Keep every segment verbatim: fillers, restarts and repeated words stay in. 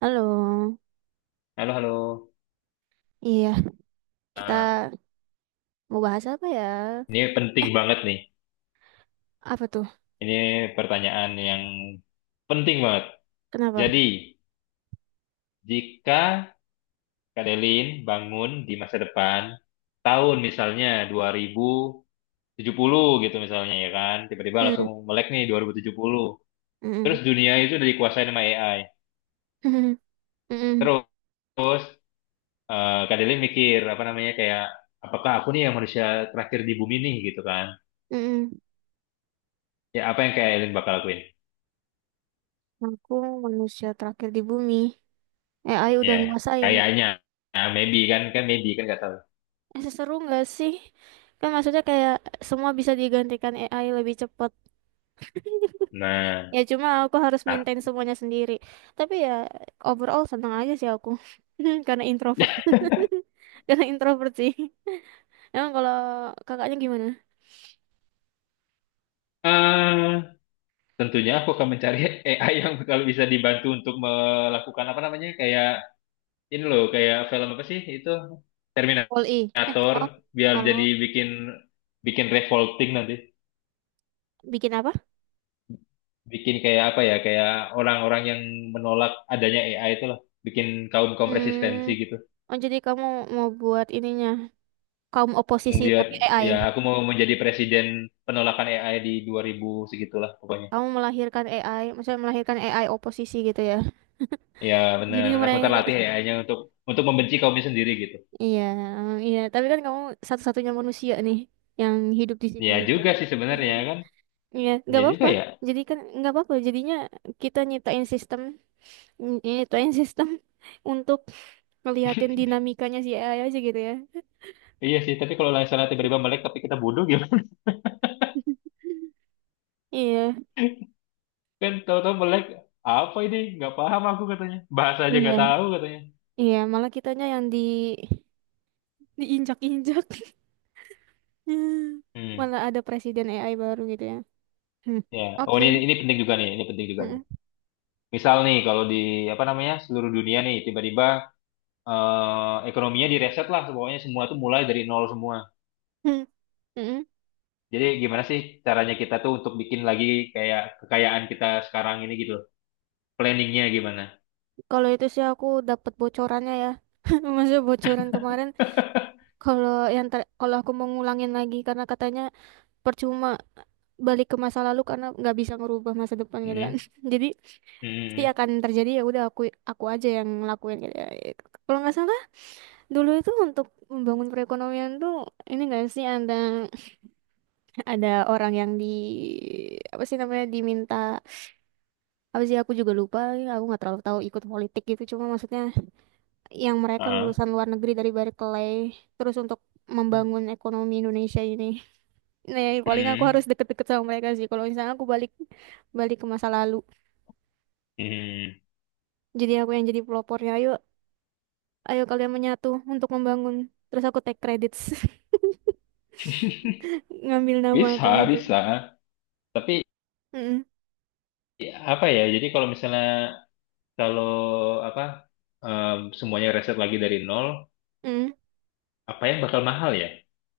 Halo, Halo, halo. iya, kita Nah, mau bahas apa ya? ini penting banget nih. Apa tuh? Ini pertanyaan yang penting banget. Kenapa? Jadi, jika Kak Delin bangun di masa depan, tahun misalnya dua ribu tujuh puluh gitu misalnya ya kan, tiba-tiba Hmm, langsung melek nih dua ribu tujuh puluh. Terus mm-mm. dunia itu udah dikuasain sama A I. Mm-mm. Terus, eh Kak Delin mikir, apa namanya, kayak, apakah aku nih yang manusia terakhir di bumi nih gitu kan. Mm-mm. Ya, apa yang Kak Delin bakal lakuin? Aku manusia terakhir di bumi. Eh, A I udah Ya, ngerasain. kayaknya nah, maybe kan kan maybe kan nggak tahu. Eh, seseru nggak sih? Kan maksudnya kayak semua bisa digantikan A I lebih cepat. Nah, Ya cuma aku harus ah, maintain semuanya sendiri. Tapi ya overall seneng aja sih aku. Karena introvert. Karena introvert sih. Emang kalau kakaknya gimana? eh, tentunya aku akan mencari A I yang kalau bisa dibantu untuk melakukan apa namanya, kayak ini loh, kayak film apa sih itu, Poli. Eh, Terminator, oh. biar jadi Oh. bikin bikin revolting nanti, Bikin apa? bikin kayak apa ya, kayak orang-orang yang menolak adanya A I itu loh, bikin kaum-kaum resistensi Hmm. gitu, Oh, jadi kamu mau buat ininya kaum oposisi membuat, tapi A I. ya aku mau menjadi presiden penolakan A I di dua ribu segitulah pokoknya. Kamu melahirkan A I, maksudnya melahirkan A I oposisi gitu ya. Ya Jadi benar, aku ntar mereka latih A I-nya untuk untuk membenci kaumnya sendiri gitu. iya, iya, tapi kan kamu satu-satunya manusia nih yang hidup di situ Ya gitu kan. juga sih Iya, sebenarnya kan. iya, nggak Ya juga apa-apa. ya. Jadi kan nggak apa-apa. Jadinya kita nyiptain sistem, ny- nyiptain sistem untuk ngeliatin dinamikanya si A I aja gitu ya. Iya sih, tapi kalau misalnya tiba-tiba melek tapi kita bodoh gimana? Iya, Kan tahu-tahu melek, apa ini? Nggak paham aku katanya. Bahasa aja iya, nggak tahu katanya. iya. Malah kitanya yang di diinjak-injak. Hmm. Malah ada presiden A I baru gitu ya. Hmm. Ya, oh Oke. ini ini penting juga nih, ini penting juga nih. Mm-mm. Misal nih kalau di apa namanya seluruh dunia nih tiba-tiba, eh, ekonominya direset lah, pokoknya semua tuh mulai dari nol semua. Hmm. Mm-mm. Jadi gimana sih caranya kita tuh untuk bikin lagi kayak kekayaan kita sekarang ini gitu, planningnya gimana? Kalau itu sih aku dapat bocorannya ya. Maksudnya bocoran kemarin, kalau yang ter- kalau aku mau ngulangin lagi karena katanya percuma balik ke masa lalu karena nggak bisa ngerubah masa depan gitu kan. Hmm, Jadi pasti hmm, akan terjadi, ya udah aku aku aja yang ngelakuin gitu ya. Gitu. Kalau nggak salah dulu itu untuk membangun perekonomian tuh, ini nggak sih, ada ada orang yang di apa sih namanya diminta, apa sih aku juga lupa, aku nggak terlalu tahu ikut politik gitu, cuma maksudnya yang mereka ah, lulusan luar negeri dari Berkeley terus untuk membangun ekonomi Indonesia ini, nah ya, paling aku hmm, harus deket-deket sama mereka sih kalau misalnya aku balik balik ke masa lalu, hmm. jadi aku yang jadi pelopornya, ayo ayo kalian menyatu untuk membangun, terus aku take credits, ngambil nama Bisa, kan itu. bisa. Tapi Mm-mm. ya, apa ya? Jadi kalau misalnya, kalau apa, em, semuanya reset lagi dari nol, Mm-mm. apa yang bakal mahal ya?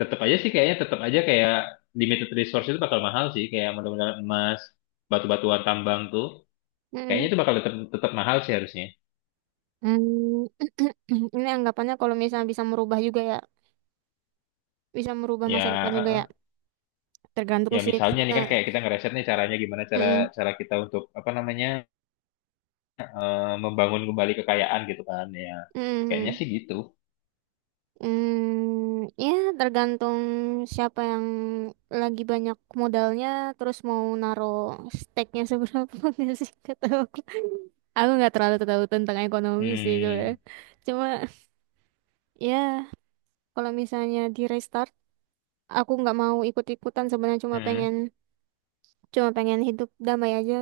Tetap aja sih kayaknya, tetap aja kayak limited resource itu bakal mahal sih, kayak mudah-mudahan emas, batu-batuan tambang tuh. Kayaknya Mm-mm. itu bakal tetap tetap mahal sih harusnya. Mm, ini anggapannya kalau misalnya bisa merubah juga ya, bisa merubah Ya, masa depan juga eh, ya, eh. tergantung Ya sih. Eh, misalnya nih kan kayak kita ngereset nih, caranya gimana, cara mm-mm, cara kita untuk apa namanya, eh, membangun kembali kekayaan gitu kan ya, kayaknya mm-mm. sih gitu. Mm, ya tergantung siapa yang lagi banyak modalnya terus mau naro stake-nya seberapa, nggak sih kata aku aku nggak terlalu tahu tentang ekonomi sih sebenarnya, Hmm, cuma ya kalau misalnya di restart aku nggak mau ikut-ikutan sebenarnya, cuma hmm, pengen cuma pengen hidup damai aja,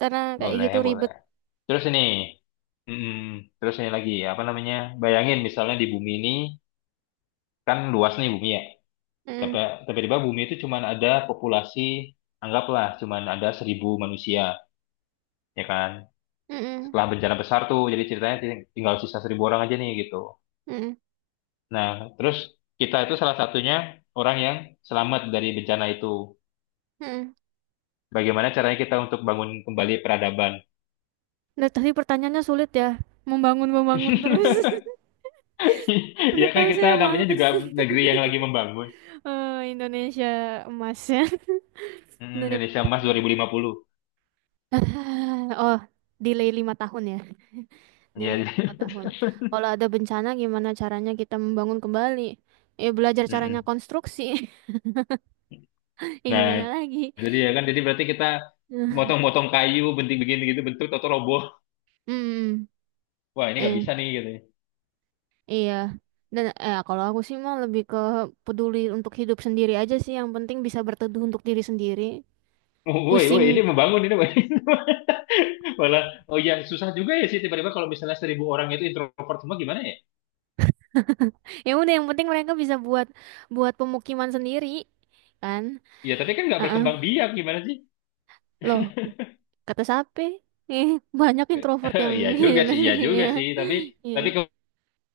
karena kayak boleh, gitu boleh, ribet. terus ini, hmm, terus ini lagi apa namanya, bayangin misalnya di bumi ini, kan luas nih bumi ya, tapi Mm, tiba-tiba bumi itu cuman ada populasi, anggaplah cuman ada seribu manusia, ya kan, mm-mm, setelah bencana besar tuh, jadi ceritanya ting- tinggal sisa seribu orang aja nih gitu. mm-mm, Nah, terus kita itu salah satunya, orang yang selamat dari bencana itu. mm-mm. Bagaimana caranya kita untuk bangun kembali peradaban? Nah, tadi pertanyaannya sulit ya. Membangun-membangun terus. Udah Ya kan tahu kita saya namanya malas. juga negeri yang lagi membangun. Eh, Indonesia emasnya Mm, Indonesia Emas dua ribu empat puluh lima. dua ribu lima puluh. Oh, delay lima tahun ya. Ya. Delay lima tahun. Kalau ada bencana gimana caranya kita membangun kembali? Ya belajar caranya Mm-mm. konstruksi. Ya Nah, gimana lagi? jadi ya kan, jadi berarti kita motong-motong kayu, benting-benting gitu bentuk atau roboh. Hmm. Wah, ini nggak Eh. bisa nih gitu, ya. Iya. Dan eh kalau aku sih mah lebih ke peduli untuk hidup sendiri aja sih. Yang penting bisa berteduh untuk diri sendiri. Oh, woi, woi, ini Pusing. membangun ini, woi. Malah, oh ya susah juga ya sih, tiba-tiba kalau misalnya seribu orang itu introvert semua gimana ya? Ya udah yang penting mereka bisa buat buat pemukiman sendiri kan. Ya tapi kan nggak Heeh. berkembang biak gimana sih? Loh, kata siapa? Eh, banyak introvert yang Iya juga yang nggak sih, sih iya juga ya. sih. Tapi Iya. tapi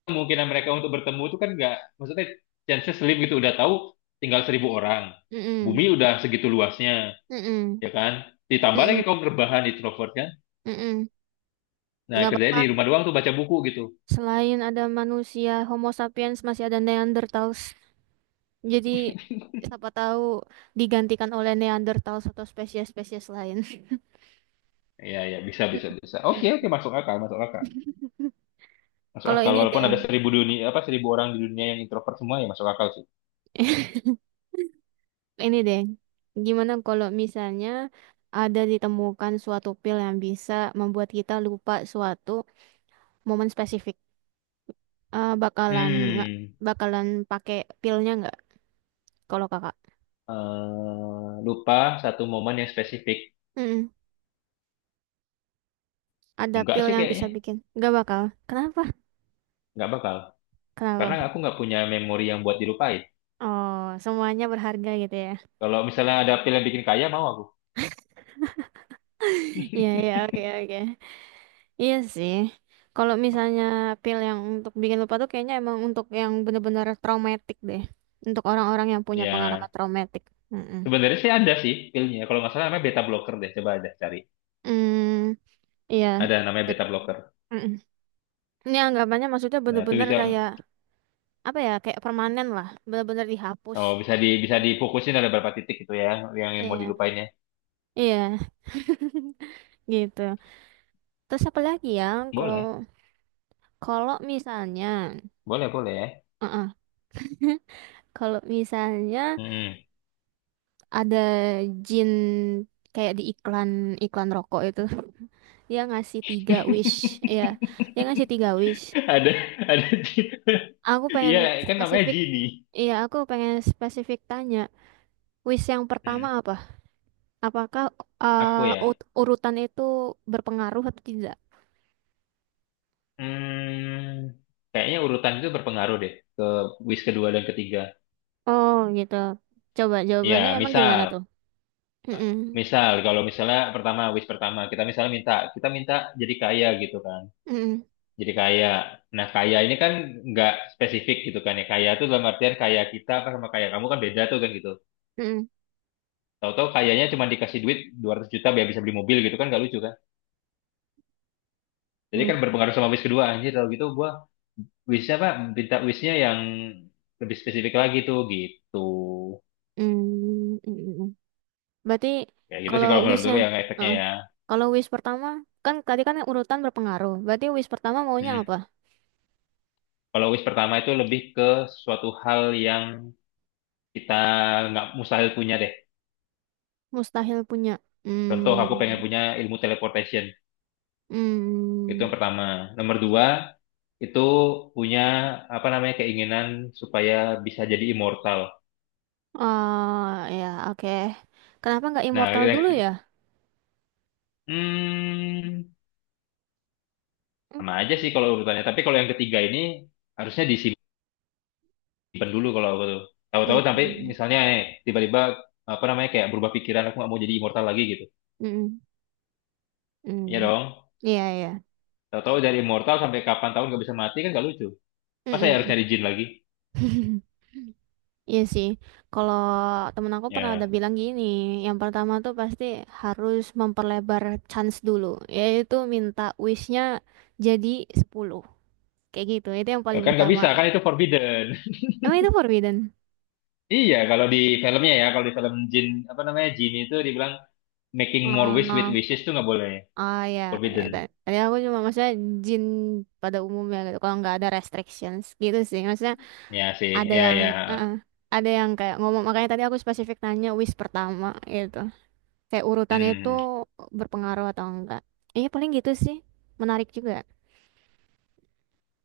kemungkinan mereka untuk bertemu itu kan nggak, maksudnya chance slim gitu, udah tahu tinggal seribu orang, Mm-mm. bumi udah segitu luasnya, Mm-mm. ya kan, ditambah lagi Mm-mm. kaum rebahan introvert kan, Mm-mm. nah Nggak kerjanya apa-apa. di rumah doang tuh, baca buku gitu. Selain ada manusia Homo sapiens masih ada Neanderthals. Jadi siapa tahu digantikan oleh Neanderthal atau spesies-spesies lain. Ya, ya, bisa, bisa, bisa, oke, Mm. oke, masuk akal, masuk akal, masuk Kalau akal, ini walaupun deh, ada seribu dunia, apa, seribu orang di dunia yang introvert semua, ya masuk akal sih. ini deh, gimana kalau misalnya ada ditemukan suatu pil yang bisa membuat kita lupa suatu momen spesifik? Eh, bakalan nggak, Hmm. bakalan pakai pilnya nggak? Kalau kakak? eh, lupa satu momen yang spesifik, Mm-mm. Ada enggak pil sih yang kayaknya, bisa bikin? Nggak bakal. Kenapa? nggak bakal, karena Kenapa? aku nggak punya memori yang buat dilupain. Oh, semuanya berharga gitu ya? Kalau misalnya ada film bikin kaya mau aku. Iya iya, oke oke. Iya sih. Kalau misalnya pil yang untuk bikin lupa tuh kayaknya emang untuk yang bener-bener traumatik deh. Untuk orang-orang yang punya pengalaman Ya, traumatik. Mm-mm. sebenarnya sih ada sih pilnya. Kalau nggak salah namanya beta blocker deh. Coba aja cari. Hmm, iya. Ada namanya Bet- beta blocker. mm-mm. Ini anggapannya maksudnya Nah, itu bener-bener bisa, kayak apa ya? Kayak permanen lah, bener-bener dihapus. oh, bisa di, bisa difokusin ada berapa titik gitu ya, yang, yang mau Iya, dilupainnya. iya, gitu. Terus apa lagi ya? Kalau Boleh, kalau misalnya, boleh, boleh. uh kalau misalnya Mm. ada jin kayak di iklan iklan rokok itu, dia ngasih tiga wish, ya dia ngasih tiga wish, Ada, ada. aku pengen Iya, kan namanya spesifik, genie. iya aku pengen spesifik tanya wish yang Hmm, pertama apa apakah aku uh, ya. ut- urutan itu berpengaruh atau tidak. Hmm, kayaknya urutan itu berpengaruh deh ke wish kedua dan ketiga. Oh gitu, coba jawabannya Ya, emang gimana misal tuh. Mm-mm. Misal, kalau misalnya pertama, wish pertama, kita misalnya minta, kita minta jadi kaya gitu kan, Mm-mm. jadi kaya. Nah, kaya ini kan nggak spesifik gitu kan ya, kaya itu dalam artian, kaya kita apa sama kaya kamu kan beda tuh kan gitu. Mm-mm. Tahu-tahu kayanya cuma dikasih duit dua ratus juta biar bisa beli mobil gitu kan, nggak lucu kan. Jadi kan berpengaruh sama wish kedua, anjir kalau gitu gua wishnya apa, minta wishnya yang lebih spesifik lagi tuh gitu. Mm-mm. Mm-mm. Berarti Ya gitu sih kalau kalau menurut wishnya, gue yang efeknya heeh, ya. kalau wish pertama, kan tadi kan urutan berpengaruh. Berarti wish pertama maunya Hmm. apa? Kalau wish pertama itu lebih ke suatu hal yang kita nggak mustahil punya deh. Mustahil punya. Contoh, Hmm, aku pengen punya ilmu teleportation. Itu hmm. yang pertama. Nomor dua, itu punya apa namanya, keinginan supaya bisa jadi immortal. Oh ya oke. Kenapa nggak Nah, immortal dulu yang- ya? hmm, Hmm, sama aja sih kalau urutannya. Tapi kalau yang ketiga ini harusnya disimpan dulu kalau aku tuh. Tahu-tahu sampai hmm, misalnya, eh, tiba-tiba apa namanya, kayak berubah pikiran aku nggak mau jadi immortal lagi gitu. hmm, hmm. Iya dong. Iya iya. Tahu-tahu dari immortal sampai kapan tahun nggak bisa mati kan nggak lucu. Masa ya harus Hmm. nyari jin lagi? Hmm. Iya sih, kalau temen aku pernah ada Ya. bilang gini, yang pertama tuh pasti harus memperlebar chance dulu, yaitu minta wishnya jadi sepuluh, kayak gitu, itu yang Eh, paling kan nggak utama. bisa, kan itu forbidden. Emang itu forbidden? Iya, kalau di filmnya ya, kalau di film Jin, apa namanya, Jin itu dibilang making more wish with Oh, wishes itu nggak boleh. oh ya, ya, Forbidden. ta- tadi aku cuma maksudnya jin pada umumnya gitu, kalau nggak ada restrictions gitu sih, maksudnya Ya sih, ada ya, yang, ya. eh, eh, ada yang kayak ngomong, makanya tadi aku spesifik nanya wish pertama gitu. Kayak urutannya itu Hmm. berpengaruh atau enggak. Iya paling gitu sih. Menarik juga.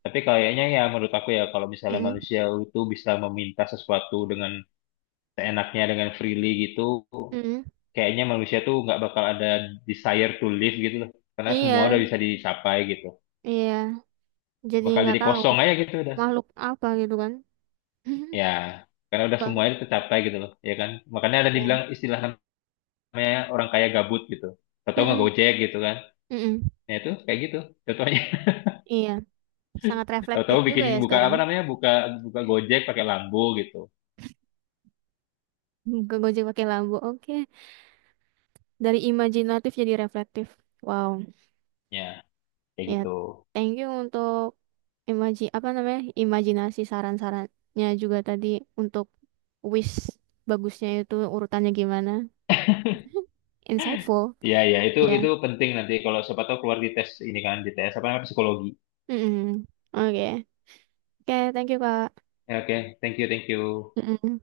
Tapi kayaknya ya menurut aku ya, kalau misalnya Mm-mm. manusia itu bisa meminta sesuatu dengan seenaknya, dengan freely gitu, Mm-mm. kayaknya manusia tuh nggak bakal ada desire to live gitu loh. Karena semua udah Iya, bisa dicapai gitu. iya. Jadi Bakal nggak jadi tahu kosong aja gitu udah. makhluk apa gitu kan. Ya, karena udah Bang. semuanya tercapai gitu loh, ya kan? Makanya ada Iya. dibilang istilah namanya orang kaya gabut gitu. Tahu-tahu nggak Mm-mm. Gojek gitu kan. Mm-mm. Nah itu kayak gitu. Contohnya, Iya. Sangat reflektif tahu-tahu juga bikin ya buka sekarang. apa namanya, buka buka Gojek pakai Lambo gitu. Hmm, ke Gojek pakai lampu. Oke. Dari imajinatif jadi reflektif. Wow. Ya kayak Ya. gitu. Thank you untuk imaji apa namanya? Imajinasi saran-sarannya juga tadi untuk wish bagusnya itu urutannya gimana. Insightful. Iya iya, itu itu Ya. penting nanti kalau siapa tahu keluar di tes ini, kan di tes apa namanya, psikologi. Mm-mm. Oke. Oke, thank you, Kak. Ya, oke, thank you, thank you. Mm-mm.